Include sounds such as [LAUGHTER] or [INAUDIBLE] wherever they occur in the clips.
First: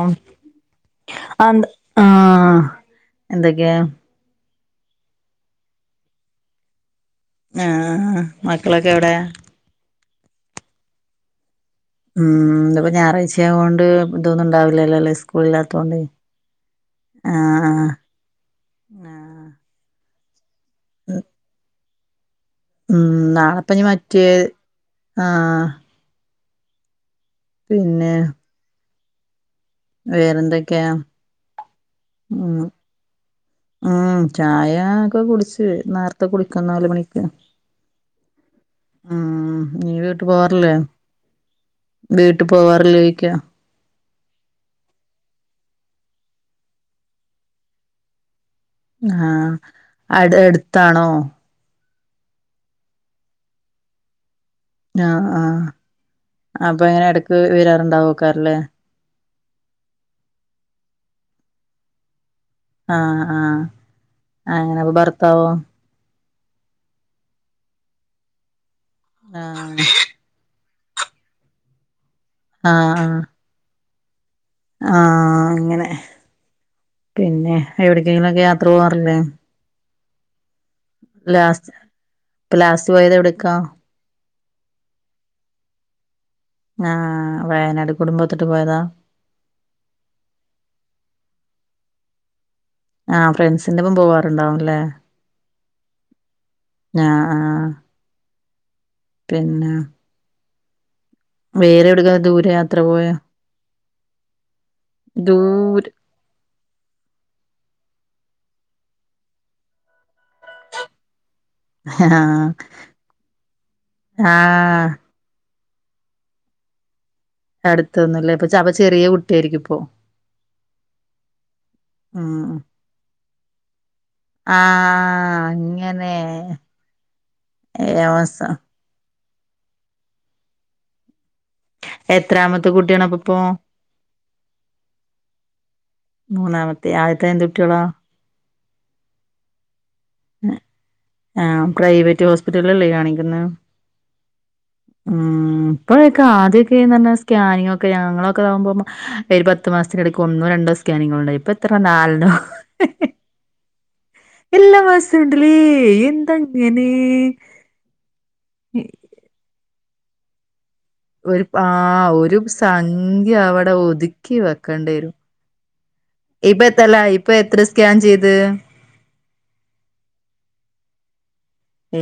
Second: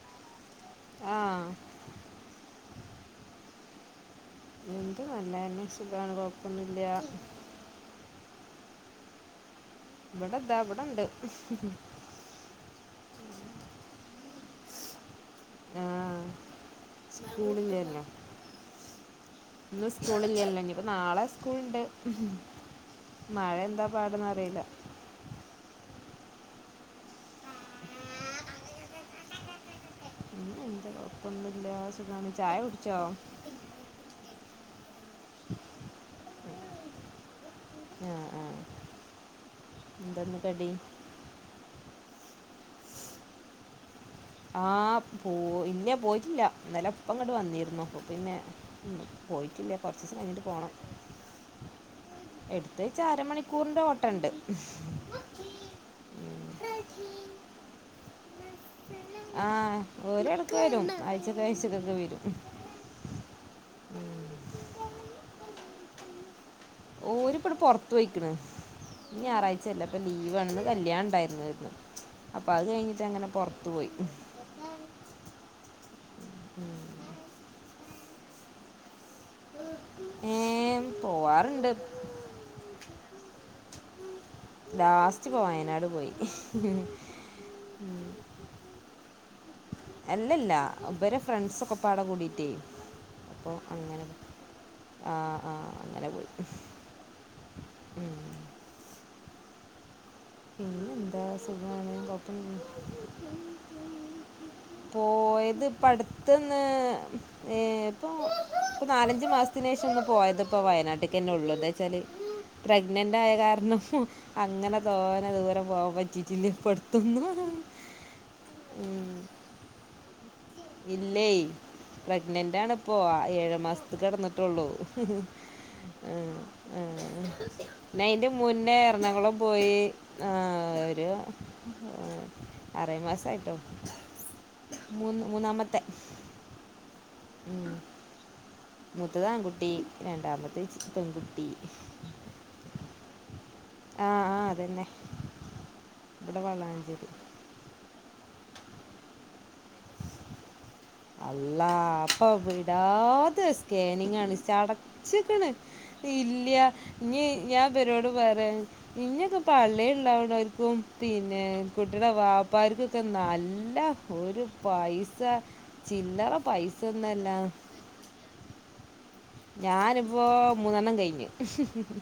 ആഹ് ആ ആന്താ ആഹ് എന്തെക്കെയാ എന്ത് നല്ലെ തന്നെ സുഖാണ് കൊഴപ്പൊന്നൂല്ല ആഹ് മക്കളൊക്കെ എവിടെ? ഇവിടെ ഇതാ ഇവിടെണ്ട് ഉം ഇന്നിപ്പോ ഞായറാഴ്ച്ച ആയോണ്ട് ഇതൊന്നും ണ്ടാവൂല്ലല്ലോ ല്ലേ ആ സ്കൂളില്ലാത്തോണ്ട് ആ ആ സ്കൂളില്ലല്ലോ ഇന്ന് സ്കൂളില്ലല്ലോ ഞ്ഞിപ്പോ നാളെ സ്കൂള് ണ്ട് ഉം ഉം നാളെഞ്ഞിപ്പൊ മറ്റേ ആ പിന്നെ വേറെന്തൊക്കെയാ പിന്നെന്താ കൊഴപ്പൊന്നുല്ല സുഖാണ് ഉം ചായുടിച്ചോ ഉം ചായ ഒക്കെ കുടിച്ച് നേരത്തെ കുടിക്കും നാല് മണിക്ക് ആ ആ ഉം നീ വീട്ട് എന്തെന്ന് കടി പോവാറില്ലേ വീട്ട് പോവാറില്ലേ ചോയ്ക്കാ ആ പോ ഇല്ല പോയിട്ടില്ല ഇന്നലെ ഇപ്പ ഇങ്ങട്ട് വന്നിരുന്നു അപ്പൊ പിന്നെ ഇന്ന് ആ പോയിട്ടില്ല അടെ എട്ത്താണോ എട്ത്ത്ച്ച അര മണിക്കൂറിന്റെ ഓട്ടണ്ട് ആ ആ അപ്പൊ ങ്ങനെ എടക്ക് വെരാറുണ്ടാവേക്കാരല്ലേ ആ ഓലെടക്ക് വെരും ആഴ്ചക്കാഴ്ചക്കൊക്കെ വെരും ആ ആ അങ്ങനെപ്പൊ ഭർത്താവോ ഓരിപ്പണ്ട് പൊർത്ത് പോയിക്ക്ണ് ഇന്ന് ഞാറാഴ്ചല്ലെ ആഹ് അപ്പൊ ലീവാണ് ന്ന് കല്യാണം ണ്ടായിര്ന്നോര്ന്ന് അപ്പൊ അത് ആഹ് കഴിഞ്ഞിട്ടങ്ങനെ പൊർത്ത് പോയി ആ അങ്ങനെ പിന്നെ എവിടെക്കെങ്കിലൊക്കെ യാത്ര പോവാറില്ലേ ഏ പോവാറുണ്ട് ലാസ്റ്റ് ഇപ്പൊലാസ്റ്റ് പോയത് എവിട്ക്കാ ലാസ്റ്റ് പോ വയനാട് പോയി ആ വയനാട് കുടുംമ്പൊത്ത്ട്ട് പോയതാ അല്ല ല്ലാ ഇവരെ ഫ്രണ്ട്സൊക്കെ പാടെ കൂടീട്ടേ ആഹ് പ്പൊ ഫ്രണ്ട്സിന്റെ ഒപ്പം അങ്ങനെ പോവാറുണ്ടാവുംല്ലേ ആ ആ അങ്ങനെ പോയി ആ ആ ഉം. പിന്നെ പിന്നെന്താ വേറെ സുഖാണ് എവിടക്കാ ദൂരെ കൊയപ്പൊന്നുല്ല യാത്ര പോയ പോയത് ദൂരെ ഇപ്പട് ത്ത്ന്ന് ഏ ഇപ്പോ ഇപ്പൊ നാലഞ്ച് മാസത്തിനേഷൊന്ന് പോയത് പ്പോ വയനാട്ട്ക്കെന്നെ ള്ളൂ എന്താ ച്ചല് ആഹ് പ്രഗ്നന്റായ കാരണം ഉം അങ്ങനെ ആഹ് തോനെ ദൂരം പോവാൻ പറ്റിട്ടില്ല ഇപ്പടുത്തൊന്നും അടുത്തൊന്നും ല്ലെ ചവ ചെറിയ കുട്ട്യാരിക്കുംപ്പോ ഇല്ലേ പ്രഗ്നന്റാണ്പ്പോ ഏഴാ മാസത്ത്ക്ക് കടന്ന്ട്ടൊള്ളൂ ആഹ് അങ്ങനെ ഉം ഉം ഏ പിന്നെ അയിന്റെ അവസ്ഥ മുന്നേ എറണാകുളം പോയി ആ ഒരു എത്രാമത്തെ ആറേഴ് കുട്ടിയാണ് അപ്പ ഇപ്പോ മാസായിട്ടൊള്ളൂ മൂന്നാമത്തെ മൂന്നാമത്തെ ആദ്യത്തെ എന്ത് കുട്ട്യാളാ മൂത്തത് ആൺകുട്ടി രണ്ടാമത്തത് പെൺകുട്ടി ആഹ് പ്രൈവറ്റ് ഹോസ് റ്റലിലല്ലെ കാണിക്ക്ന്നെ ആ ആ അതന്നെ ഉം ഇപ്പഴൊക്കെ ഇവിടെ വളാഞ്ചേരി ആദ്യക്കെഞ്ഞ സ് കാനിങൊക്കെ ഞങ്ങളൊക്കാകുമ്പോ ഒരു പത്ത് മാസത്തിന്റെടയ്ക്ക് ഒന്നോ രണ്ടോ സ് അള്ളാ ഇപ്പൊ വിടാത്ത സ്കാനിങ്ങാണ് എല്ലാ മാസവും ചടച്ച്ക്ക്ണ് ഉണ്ടല്ലേ ഇല്യാ എന്തങ്ങനെ ഇനി ഞാൻ പരോട് പറയാ ഇനിയൊക്കെ പള്ളേല്ണ്ടാവ്നോര്ക്കും ഒരു പിന്നെ ആഹ് കുട്ടിടെ ഒരു വാപ്പാര്ക്കൊക്കെ സംഖ്യ അവിടെ നല്ല ഒതുക്കി ഒരു വെക്കേണ്ടി വരും പൈസ ചില്ലറ ഇപ്പ എത്തല്ല പൈസൊന്നുഅല്ല ഇപ്പൊ എത്ര സ്കാൻ ചെയ്ത് ഞാനിപ്പോ മൂന്നെണ്ണം കഴിഞ് ഏ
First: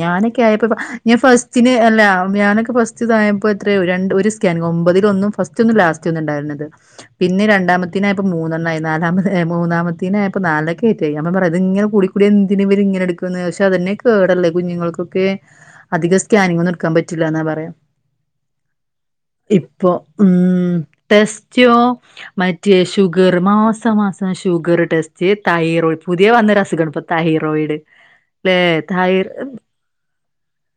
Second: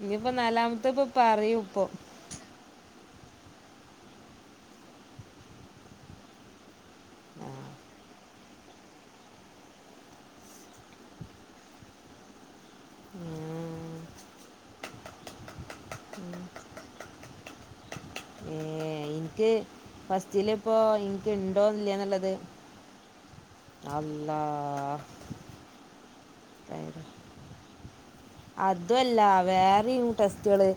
ഞാനൊക്കായപ്പൊ പ്പൊ ഇപ്പൊ ഞാൻ പറയും ഫസ്റ്റിന് ഇപ്പൊ അല്ല ഞാനൊക്കെ ഫസ്റ്റ് ച് തായപ്പോ എത്രെ ഒര രണ്ട് ഒരു സ്കാനിങ്‌ ഒമ്പതിലൊന്നും ഫസ്റ്റൊന്നും ലാസ്റ്റൊന്നും ണ്ടായിര്ന്നത് പിന്നെ ആ രണ്ടാമത്തിനയപ്പ മൂന്നെണ്ണായി നാലാമ ഏ മൂന്നാമത്തിനായപ്പ നാലൊക്കെ യ്റ്റായി അമ ളെ മറയ ഇത് ഇങ്ങനെ കൂടി ത് എന്തിനാ വര് ഇങ്ങനെടുക്ന്നെ പഷെ അതെന്നെ കേട ല്ലെ കുഞ്ഞുങ്ങൾക്കൊക്കെ അധിക സ്കാനിങ്ങോന്നും എട്കാൻ പറ്റൂലന്ന പറയാ. എനിക്ക് ഇപ്പൊ ഫസ്റ്റിൽ ഉം ഇപ്പോൾ എനിക്ക് ഉണ്ടോ ടെസ്റ്റോ ഇല്ല എന്നുള്ളത് മ ചേ ശുഗർ മാസം മാസം അല്ലാ ശുഗർ ടെസ്റ്റ്‌ തൈറോയ് പുതിയ വന്ന രസുഖണ് പ്പ ഹീറോയിഡ്. അതുഅല്ല വേറീ ടെസ്റ്റുകള്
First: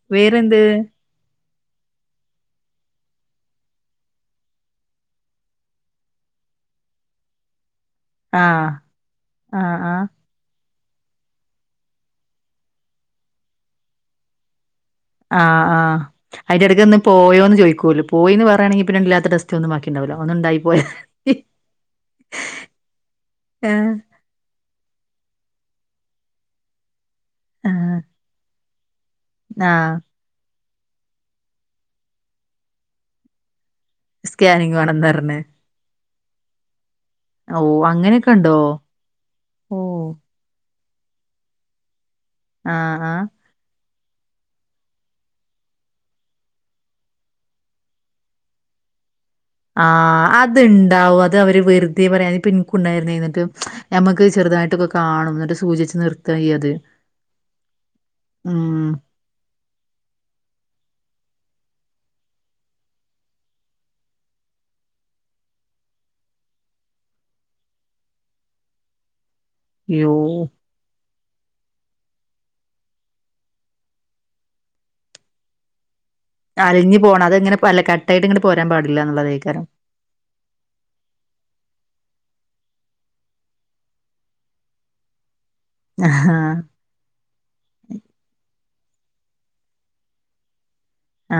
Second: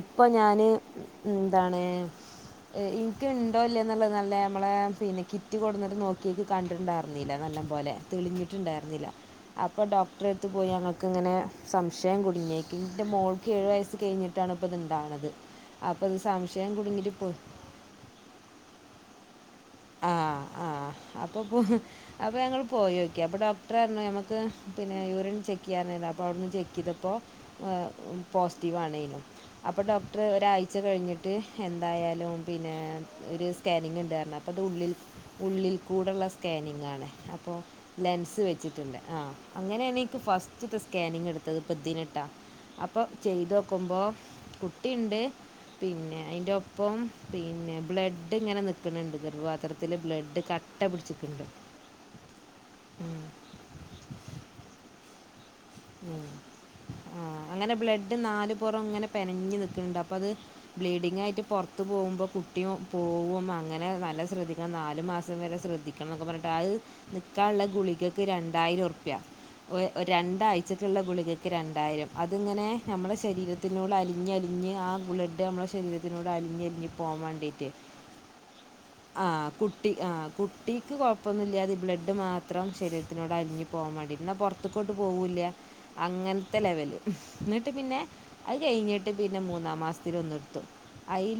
ഇപ്പൊ വേറെന്ത് ഞാന് ന്താണ്.? ഇൻക്ക് ണ്ടോല്ലേന്ന്ള്ളത് നല്ലേ മ്മളെ പിന്നെ കിറ്റ് കൊട്ന്നത് നോക്കി കണ്ട്ണ്ടാർന്നില നല്ല പോലെ. തെളിഞ്ഞിട്ട് ആഹ് ണ്ടായിര്ന്നില്ല ആഹ് അപ്പോ ആഹ് ഡോക്ടറെ എട്ത്ത് പോയി ഞങ്ങക്കിങ്ങനെ സംശയം കുടുങ്ങിയേക്കിൻ്റെ മോൾക്ക് ഏഴ് വയസ് കഴിഞ്ഞി ട്ടാണ് പ്പത് ണ്ടാവ്ണത് അപ്പൊ ഇത് സംശയം കുടുങ്ങിട്ട് പൊയ് ചോയ്കോ ല് പ് പോയിന്ന് പറയാണെങ്കി പ്പൊ ല്ലാത്ത ടെസ് ആഹ് ആഹ് അപ്പൊ പുഹ് അപ്പൊ ഞങ്ങള് പോയോക്കി അപ്പൊ ഡോക്ടറ് ആഹ് അർണ് മ്മളെ ക്ക് പിന്നെ യൂറിൻ ചെക്ക് ചെയ്യാനര് ന്ന് അപ്പൊ അവിട്ന്ന് ചെക്ക് തപ്പൊ ആ ആഹ് മ് പോസിറ്റീവ് ആണേനും അപ്പോ ആഹ് ഡോ ട്ട്റ് ഒരാഴ്ച കഴിഞ്ഞിട്ട് എന്തായാലും പിന്നെ ഒരു സ്കാനിങ്ങെ സ്കാനിങ്ങ് വേണം പറഞ് ഉള്ളിൽ കൂടെള്ള സ്കാനിങ്ങാണ് അപ്പൊ ഓഹ് അങ്ങനെയൊക്കെ ലെൻസ് ഉണ്ടോ വെച്ചിട്ടുണ്ട് ആഹ് അങ്ങനെണ് ഓഹ് ഇക്ക് ഫസ്റ്റ് തെ സ്കാനിങ് എട്ത്തത് പതിനെട്ടാ- ആഹ് അപ്പൊ ആഹ് ചെയ്തോക്കുമ്പോ കുട്ടിണ്ട് പിന്നെ അയ്ന്റോപ്പം പിന്നെ ബ്ലഡ് ഇങ്ങനെ നിക്ക്ണ് ണ്ട് [UNINTELLIGIBLE] ആ അത്ണ്ടാവും അത് അവര് വെറ്തെ പറയാ പിൻ ഉണ്ടായിര്ന്ന് ന്ന്ട്ട് ഞമ്മക്ക് ചെറുതായിട്ടൊക്കെ കാണും ന്ന്ട്ട് സൂചിച്ച മ് ആ അങ്ങനെ ബ്ലഡ് നാലപൊറം ഉം ഇങ്ങനെ പെനഞ്ഞ് നിക്ണ്ട് അപ്പൊ അത് ബ്ലീഡിങ് ആയിറ്റ് പൊർത്ത് പോമ്പോ കുട്ട്യഉ പോവുമ്പോ അങ്ങനെ നല്ല ശ്രദ്ധിക്ക നാലു മാസം വരെ ശ്രദ്ധി ക്കെ ന്നൊക്കെ പർണ് ട്ട് അഹ് നിക്കാള്ള ഗുളിക്ക് രണ്ടായിരം ഉറപ്യ ഒര് അയ്യോ ഒരണ്ടാഴ ചക്ക്ള്ള ഗുളികക്ക് രണ്ടായിരം അത്ങ്ങനെ ഞമ്മളെ ശരീരത്തിനോട് അലിഞ്ഞലിഞ്ഞ് ആ ബ്ലഡ്മ്മളെ ശരീര തിനോട് അലിഞ്ഞലിഞ്ഞ് അലിഞ്ഞു പോണം അതങ്ങനെ പോമാണ്ടിറ്റെ അല്ല കട്ടായിട്ട് ഇങ്ങട് പോരാൻ പാടില്ല ആഹ് കു എന്നുള്ളതേക്കാരം കുട്ടി ആ കുട്ടിക്ക് കൊഴപ്പമൊന്നുല്ലാതി ബ്ലഡ് മാത്രം ശരീരത്തിനോട് അലിഞ്ഞു പോ വേണ്ടി ന്ന പൊർ ത്ത്ക്കോട്ട് പോവൂല്ല്യ ആഹ് അങ്ങൻത്തെ ലെവല് മ് ഹ്. ന്ന്ട്ട് പിന്നെ അഹ് കെയ്ഞ്ഞിട്ട് പിന്നെ മൂന്നാം മാസ്ത്തില് ഒന്ന് എടുത്തു.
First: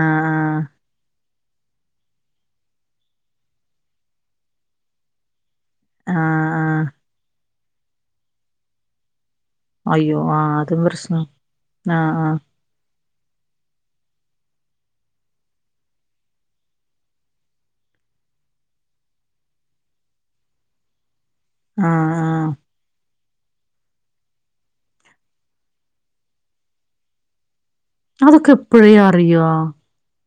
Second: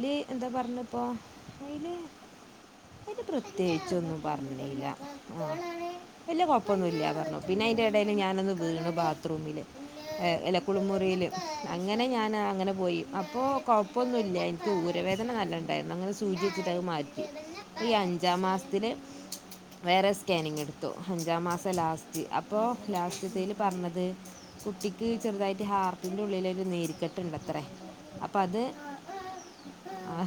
ആഹ് എന്താ ആഹ് പർണ് പ്പോ? ഐല് [UNINTELLIGIBLE] പ്രത്യേച്ചൊന്നും പറഞ്ഞില ആഹ് വെല്ല്യ ആഹ് കൊഴപ്പൊന്നുല്ല്യാ പർണു പിന്നെ അയിന്റെ എടെല് ഞാനൊന്ന് വീണ് ബാത്റൂമില്. അയ്യോ ആഹ് ങ്ങനെ അതും പ്രശ്ന ക്കുളുമൂറീല് അങ്ങനെ ആഹ് ഞാനാ അങ്ങനെ പോയി അപ്പോ കൊഴപ്പന്നുല്ല ൻക്ക് ഊരവേദന നല്ല ണ്ടായ്രുന്നു അങ്ങനെ സൂചിച്ചിട്ട അഹ് മാറ്റി. ഈ അഞ്ചാം മാസ്ത്തില് [INAUDIBLE] വേറെ സ്കേനിങ് എടുത്തു അഞ്ചാം മാസം ആഹ് ആഹ് ലാസ്റ്റ് ആഹ് അപ്പോ ലാസ്റ്റ് തേയ്ല് പർണത് കുട്ടിക്ക് ചെറുതായിട്ട് ഹാർട്ടിന്റെ ഉള്ളിലേക്ക് നീരിക്കെട്ട്ണ്ടത്രേ. അതൊക്കെ പ്പ്ളെ അറിയോ? ആ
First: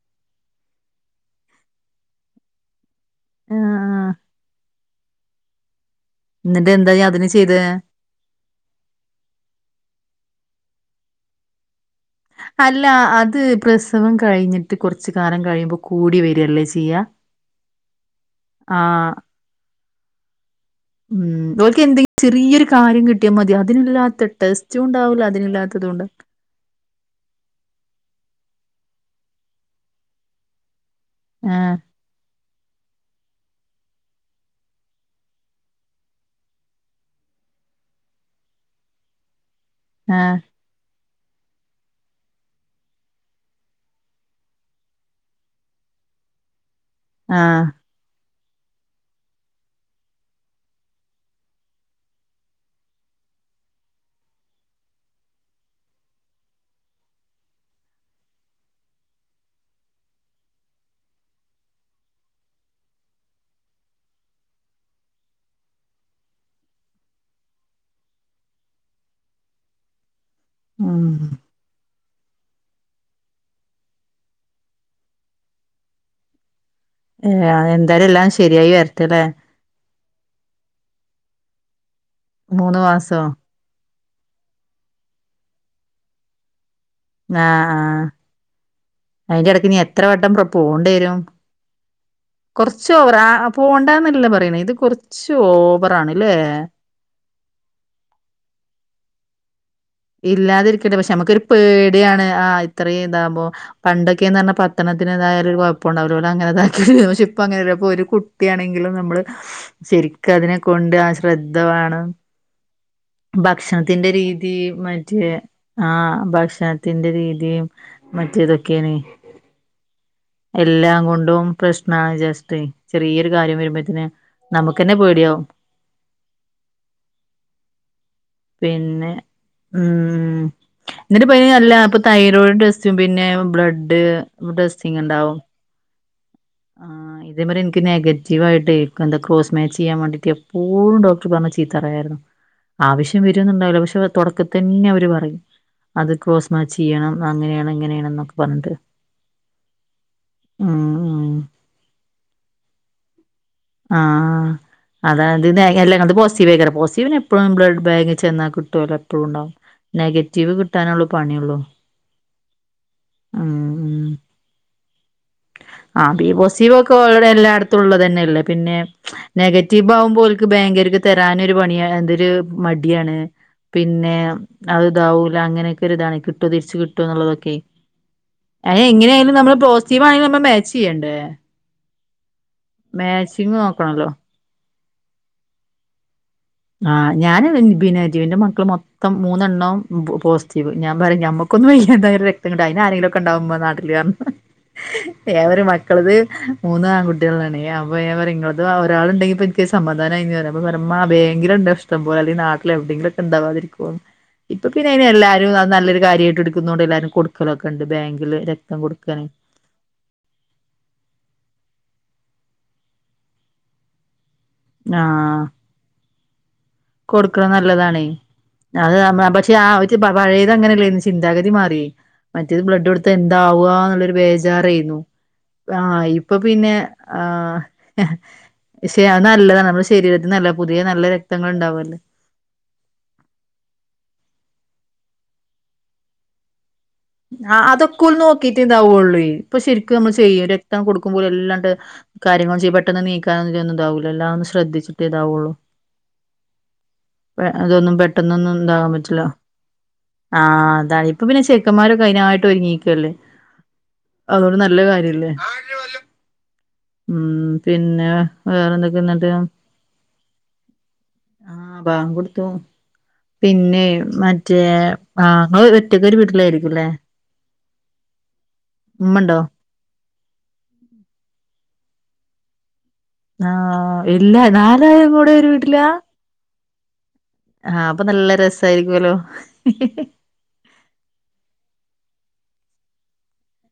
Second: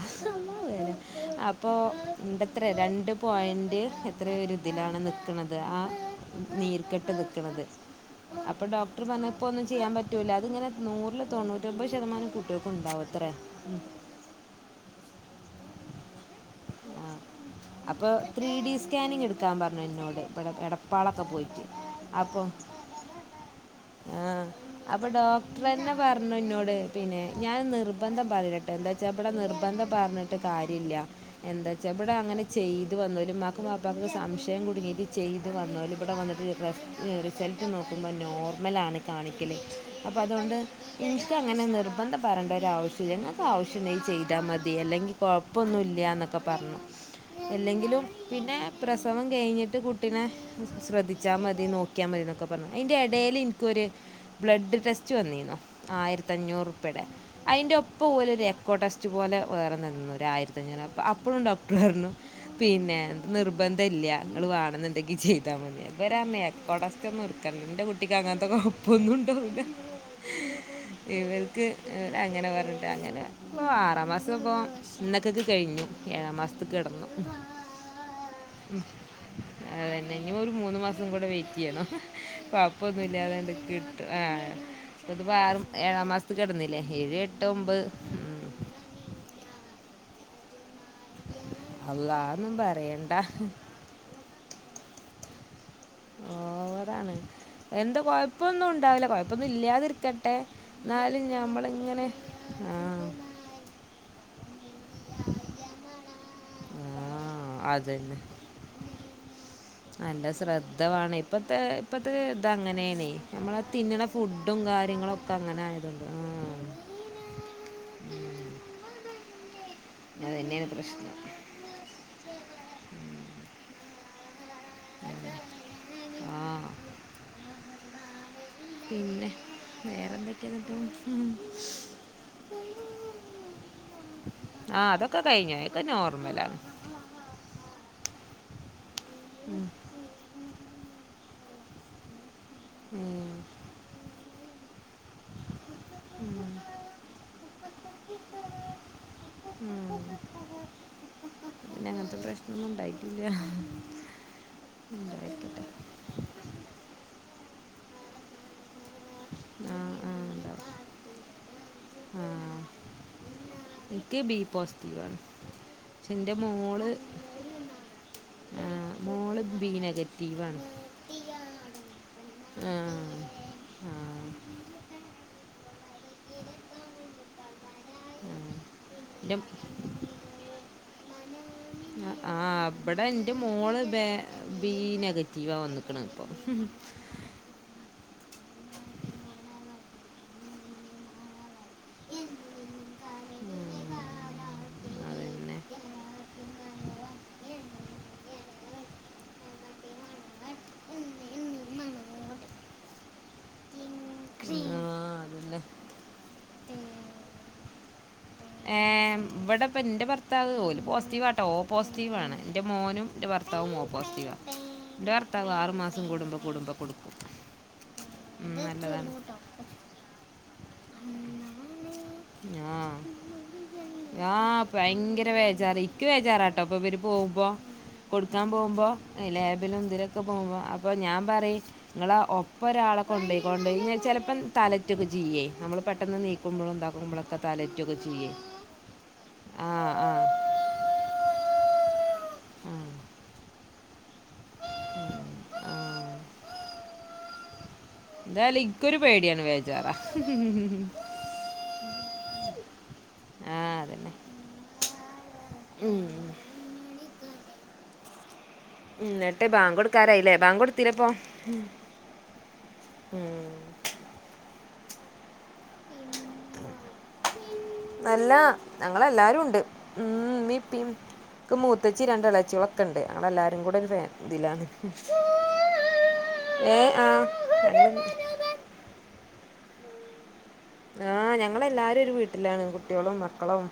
അപ്പൊ ണ്ടത്രെ രണ്ടും പോയന്റ് ആഹ് എത്രയൊരിതിലാണ് നിക്ക്ണത് ആ എന്നിട്ട് എന്താ ഇയ്യ് നീർക്കെട്ട് അതിന് ചെയ്തേ നിക്ക്ണത്. പ്പോ ഡോക്ടർ പർണെഹ് പ്പോ ഒന്നും ചെയ്യാ പറ്റൂലാ അതിങ്ങനെ നൂർള്ള് തൊണൂറ്റമ്പഹ് ശതമാനം കു അല്ല അത് പ്രസവം കഴിഞ്ഞിട്ട് കൊർച്ച് കാലം കഴിയുമ്പോ കൂടി വെരല്ലേ ചെയ്യാ? [INAUDIBLE] അപ്പോ ത്രീഡി ആഹ് സ്കാനിങ് എട്ക്കാൻ പറഞ്ഞ് ഇന്നോട് ഇപടെ എട ഹ്മ്മ് ഓൽകെന്തെങ്കിലും ചെറിയൊരു കാര്യം കിട്ടിയാ മതി, ആ അതിനില്ലാത്ത ടെസ്റ്റും ഇണ്ടാവുല അതിനില്ലാത്തതുണ്ടാവൂല മ്മ ഇന്നോട് പിന്നെ ഞാൻ നിർബന്ധം പറയില്ലട്ടോ എന്താച്ചാ ഇബടെ നിർബന്ധം പറഞ്ഞിട്ട് കാര്യല്ല. ആഹ് എന്താച്ചാ ഇവിടെ അങ്ങനെ ചെയ്തു വന്നോല് ഇമ്മാക്കും, വാപ്പാക്കൊക്കെ സംശയം കുടുങ്ങിയിട്ട് ചെയ്ത് വന്നോല് ഇവിടെ വന്നിട്ട് റെസ്റ്റ്നെരും. ഹെൽത്ത് നോക്കുമ്പോൾ നോർമലാണ് കാണിക്കല്. അപ്പൊ ആഹ് അതോണ്ട് ഇൻക്കങ്ങനെ നിർബന്ധം പറയണ്ട ഒരാവ്ശ്യുല്ല ഇങ്ങൾക്കാവ്ശ്യണ്ടെങ്കിൽ ചെയ്താൽ മതി അല്ലെങ്കിപോ പ്പൊന്നും ഇല്ല എന്നൊക്കെ പറഞ്ഞു. ആഹ് എല്ലങ്കിലും പിന്നെ പ്രസവം കഴിഞ്ഞിട്ട് കുട്ടിനെ ശ്രദിച്ചാൽ മതി നോക്കിയാ മതി എന്നൊക്കെ പറഞ്ഞു. അയിന്റെ എടേല് ഇൻക്കൊര് ബ്ലഡ് ടെസ്റ്റ് വന്നിരുന്നു. ആയിരത്തഞ്ഞൂറ്പ്പയുടെ അയിന്റൊപ്പം ഓലൊര് എക്കോ ടെസ്റ്റ് പോലെ വേറൊന്ന് തന്നു ഒരു ആയിരത്തിഞ്ഞൂറ് അപ്പ അപ്പളും ഡോക്ടർ പറഞ്ഞു പിന്നെ നിർബന്ധല്ല ഇങ്ങള് വാണംന്ന്ണ്ടെങ്കി ചെയ്താൽ മതി. ഇവരാ മേ കൊടസ്ഥതം നിർത്തണം ഇന്റെ കുട്ടിക്ക് അങ്ങനത്തെ കൊഴപ്പൊന്നുംണ്ടാവൂല ഉം ഇവൽ ക്ക് ഏഹ് അങ്ങനെ പറഞ്ഞിട്ട് അങ്ങനെ ഓഹ് ആറാം മാസം ഇപ്പം ഇന്നക്കക്ക് കഴിഞ്ഞു. ഏഴാം മാസത്ത്ക്ക് കടന്നു. ഏഹ് എന്തരെല്ലാം ശരിയായി വരട്ടെ ല്ലേ അതന്നെ ഇനി ഒരു മൂന്ന് മാസം കൂടെ വെയിറ്റെയ്യണം മൂന്ന് കൊഴപപ്പൊന്നും മാസോ ഇത് കിട്ട ആഹ് ഇതിപ്പോ ആറ് ഏഴാം മാസത്ത് കെടന്നില്ലേ. ഏഴ്, എട്ട്, ആഹ് ഒമ്പെ ആഹ് അയിന്റെ എടക്ക് ഇനി എത്ര വട്ടം പ്രൊ പോണ്ടെരും അള്ളാഹ് കൊറച്ച് ഓവറാ ആഹ് പോണ്ടന്നല്ല പറയ്ണെ ഇത് കൊറച്ച് ഓവറാണ് ല്ലേ അതാണ്. എന്താ കൊഴപ്പൊന്നും ഉണ്ടാവൂല, കൊഴപ്പൊന്നും ഇല്ലാതിരി ഇല്ലാതിരിക്കട്ടേ. പക്ഷെ നമക്കൊരു പേടിയാണ് ആഹ് ആ ഇത്രേം ഇതാവുമ്പോ പണ്ടൊക്കെന്ന് പറഞ്ഞാ പത്ത് പത്തണത്തിനെതായാലും ഒരു കൊഴപ്പണ്ടാവൂല്ല ഓലങ്ങനെതാക്കിയരും പക്ഷെ ഇപ്പം ആ അങ്ങനല്ല ഇപ്പൊരു അതന്നെ കുട്ടിയാണെങ്കിലും നമ്മള് നല്ല ശെരിക്കതിനെ ശ്രദ്ധ കൊണ്ട് ആഹ് വേണം. ശ്രദ്ധ ഇപ്പത്തെ വേണം. ഇപ്പത്തെ ഇതങ്ങനേണേ. നമ്മളാ തിന്നണ ഭക്ഷണത്തിന്റെ ഫുഡും രീതിയും മറ്റെ കാര്യങ്ങളൊക്കെ അങ്ങനെ ആയതുകൊണ്ട്. ആഹ് ഉം. ഭക്ഷണ ത്തിന്റെ രീതിയും, മറ്റേ ഇതൊക്കെണ്. അതന്നേണ് എല്ലാം പ്രശ്നം. കൊണ്ടും പ്രശ്നാണ് വിചാരിച്ചിട്ടെ ചെറിയൊര് കാര്യം വരുമ്പോത്തിന് നമുക്കന്നെ പേടിയവും. [INAUDIBLE] ആ. പിന്നെ വേറൊന്തെക്കെയാണ് ഇിന്നിട്ട്പ്പം ഈഹ് അല്ല അപ്പം തൈറോയിഡിന്റെ ടെസ്റ്റും, പിന്നെ ബ്ലഡ് ടെസ്റ്റിങ് ഇണ്ടാവും. ഏഹ് അതൊക്കെ നോർമലാണ്. ആഹ് ഇതേമാതിരി ഇനിക്ക് നെഗറ്റീവായിട്ടെ എന്താ ക്രോസ്മേചെയ്യാൻ വേണ്ടിട്ടെ എപ്പോഴും ഡോക്ടർ പറഞ്ഞ് ചീത്തറയായിരുന്നു. ആവശ്യം ഉം. വരുണ്ടാവില്ല, പക്ഷെ തൊടക്ക തന്നെ അവര് പറിം അത് ക്രോസ്മാച്ച് ചെയ്യണം അങ്ങനെണ് ഇങ്ങനെണ് എന്നൊക്കെ പറഞ്ഞിട്ട്. ആഹ് ആഹ് പിന്നങ്ങൻത്തെ പ്രശ്നൊന്നും ഇണ്ടായിട്ടില്ല. ആഹ് അതായത് നെ അല്ലഇങ്ങള്ത് പോസിറ്റീവേക്കാരം, പോസിറ്റീവിന് എപ്പളും ബ്ലഡ് ബാങ്കിൽ ചെന്നാ കിട്ടല്ലോ എപ്പളുണ്ടാവും. ആ ആ നെഗറ്റീവ് കിട്ടാനൊള്ളു പണിയൊള്ളൂ. ആഹ് ഉം ഇൻക്കി ബി പോസ്റ്റ്. [UNINTELLIGIBLE] ആ ബി പോസിറ്റീവ് ഒക്കെ ഓൾഡടി എല്ലാട്ത്തും ഉള്ളത് തന്നെയല്ലേ. ആ പിന്നെ മോള് ബി നെഗറ്റീവ് ആകുമ്പോ ഓൽക്ക് നെഗറ്റീവാണ്. ബെങ്കാര്ക്ക് തരനൊരു പണിയാ എന്തൊര് ആ മടിയാണ്. ആ പിന്നെ അത് ഇതാവൂല്ല. അങ്ങനെയൊക്കെ ഒരു ഇതാണ് കിട്ടോ തിരിച്ച് കിട്ടോ എന്നുള്ളതൊക്കെ അ എങ്ങനെയാലും എൻ്റെ നമ്മള് പോസ്സിറ്റിവ് ആണെങ്കില് നമ്മ മാച്ച് ചെയ്യണ്ടേ ആ അവിടെ എൻ്റെ മാച്ചിങ് മോള് വേ നോക്കണല്ലോ ബി നെഗറ്റീവാ വന്നേക്കണ് ഇപ്പം. ആ ഞാൻ ബിനേറ്റീവ് എന്റെ മക്കൾ മൊത്തം മൂന്നെണ്ണം പോസിറ്റീവ് ഞാമ്പറിംമ്മ ഒന്ന് വ്യ യ്യാണ്ടാതിരു രക്തംണ്ട അതിന് ആരെങ്കിലൊക്കെ ഉണ്ടാവുമ്പോള നാട്ടില്ർ ഞ്ഞ് അതന്നെ ഏവര് ആ മക്കളത് മൂന്ന് ആൺകുട്ടികളാണ് അപ്പൊ ഞാപറയും നിങ്ങളത് ഒരാളുണ്ടെങ്കി പി ക്കൊരുസമാധാനമായിരുന്ന് അപ്പൊ പറയ ഇമ്മബേഗ് എ ഗ്രണ്ടാഇഷ്ട പോലെ അല്ലെങ്കി നാട്ടില വിടെങ്കിലു ഒക്കെ ഉണ്ടാവാതിരിക്കൊഇപ്പോപിന്നെ അയ്തെല്ലാരും അതന്നെ നല്ല ദാര്യയിട്ട് ട്ക്ക് ണോണ്ട് എല്ലാരും കൊടുക്കലൊക്കെണ്ട് ബാങ്കില് ര ഏഹ് ഇവടപ്പം ഇന്റെ ഭർ ത്താവ് ഓല് പോസിറ്റിവാട്ടോ ഓ പോസിറ്റീവാണ് ഇന്റെ മോനും ഇന്റെ ഭർത്താവും ഓ പോസിറ്റിവാ ഇന്റെ ആഹ് ഭർത്താവ് ആറ് മാസം കൂടുമ്പം കൂടുമ്പം കൊടുക്കണത് നല്ലതാണേ അത് നല്ലതാണ് നമ്മ ക്ഷെ ആ ഒരുവപഴയത് അങ്ങനെയല്ലേന്നി ചിന്താഗതി മാറി മറ്റത് ആ ബ്ലഡ് ഒടുത്തഎന്താവുവാ എന്നുള്ളരു ആ ബേജാറായ്ന്നു ഭയങ്കര ആ ബേജാറ് ഇക്ക് ഇപ്പൊ ബേജാറാട്ടോ പിന്നെ ഇവര് പോകുമ്പോ ആഹ് കൊടുക്കാൻ പോകുമ്പോ ക്ഷ അത് ഏ, നല്ലതാണ് ലേബലും നമ്മുടെ ഇതിലൊക്കെ ശരീരത്തിൽ നല്ല പുതിയ നല്ല രക്തങ്ങ ള്ണ്ടാവല്ല അ ഒപ്പൊരാളെ കൊണ്ടയ് കൊളൊണ്ടിചിലപ്പം തലറ്റൊക്കെ ചെയ്യെ നമ്മൾ പെട്ടെന്ന് നീക്കുമ്പളും താക്കുമ്പ ആ അതൊക്കെ ഉന്ന് നോക്കിട്ട് ഇങ അതൊക്കോല് നോക്കിട്ട്ണ്ടാ കൊള്ളെ ഇപ്പൊ ആ ശെരിക്കും ആ നമ്മള് ചെയ്യും രക്തം കൊടുക്കുമ്പോല എല്ലാണ്ട് കാര്യങ്ങൾ ആ, ചെയ്യും ഉം, പെട്ടെന്ന് നീക്കാനൊന്നന്നും ഇതാവൂല എല്ലാ ഒന്ന് ശ്രദ്ധിച്ചിട്ടേതാവുള്ളു ആ അതൊന്നും പെട്ടെന്നൊന്നും എന്തായാലും ഇതാകാൻ ഇക്കൊരു പറ്റ്ല്ല പേടിയാണ് ബേജാറാ ആഅതാൽ ഇപ്പം പിന്നെ ചെയ് മാരൊക്കയ്നായിട്ട് ഒരുങ്ങിക്കല്ലേ ആ അതന്നെ അതൊണ്ട് നല്ല കാര്യല്ലേ ഉം. ഉം പിന്നെ വേറെന്തൊക്കെ എന്നിട്ട് ഇന്നട്ട് ബാങ്കോടക്കാരായില്ലേ ബാങ്കോടത്തിലെപ്പൊ ആ ബാങ്കൊടുത്തു പിന്നെ മറ്റ റ്റേ ആങ്ങളൊറ്റക്കൊരു വീട്ടിലായിരിക്കുംല്ലേ നല്ല ഉമ്മണ്ടോ ഞങ്ങളെല്ലാരും ണ്ട് ഉ മിം പിംക്ക് മൂത്തച്ചിരണ്ടളച്ചോള ക്കെണ്ട് അങ്ങളെല്ലാരും കൂടെ ഒരു ആഹ് ഫേ ഇല്ല തിലാണ് നാലാളും കൂടെ ഒരു ഏ ആ ആഅപ്പൊ ഞങ്ങള്- നല്ല രസായിരിക്കോലോ ആ ഞങ്ങളെല്ലാരും ഒരു വീട്ടിലാണ് കുട്ട്യേളും മക്കളും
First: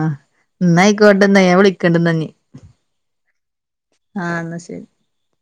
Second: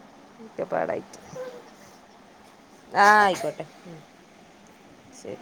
അ ഒക്കെ പാടായിട്ട് ഇന്നായ്ക്കോട്ടെന്ന വിളിക്കണ്ടന്നാഞ്ഞി ആ ആയിക്കോട്ടെ ശരി ശരി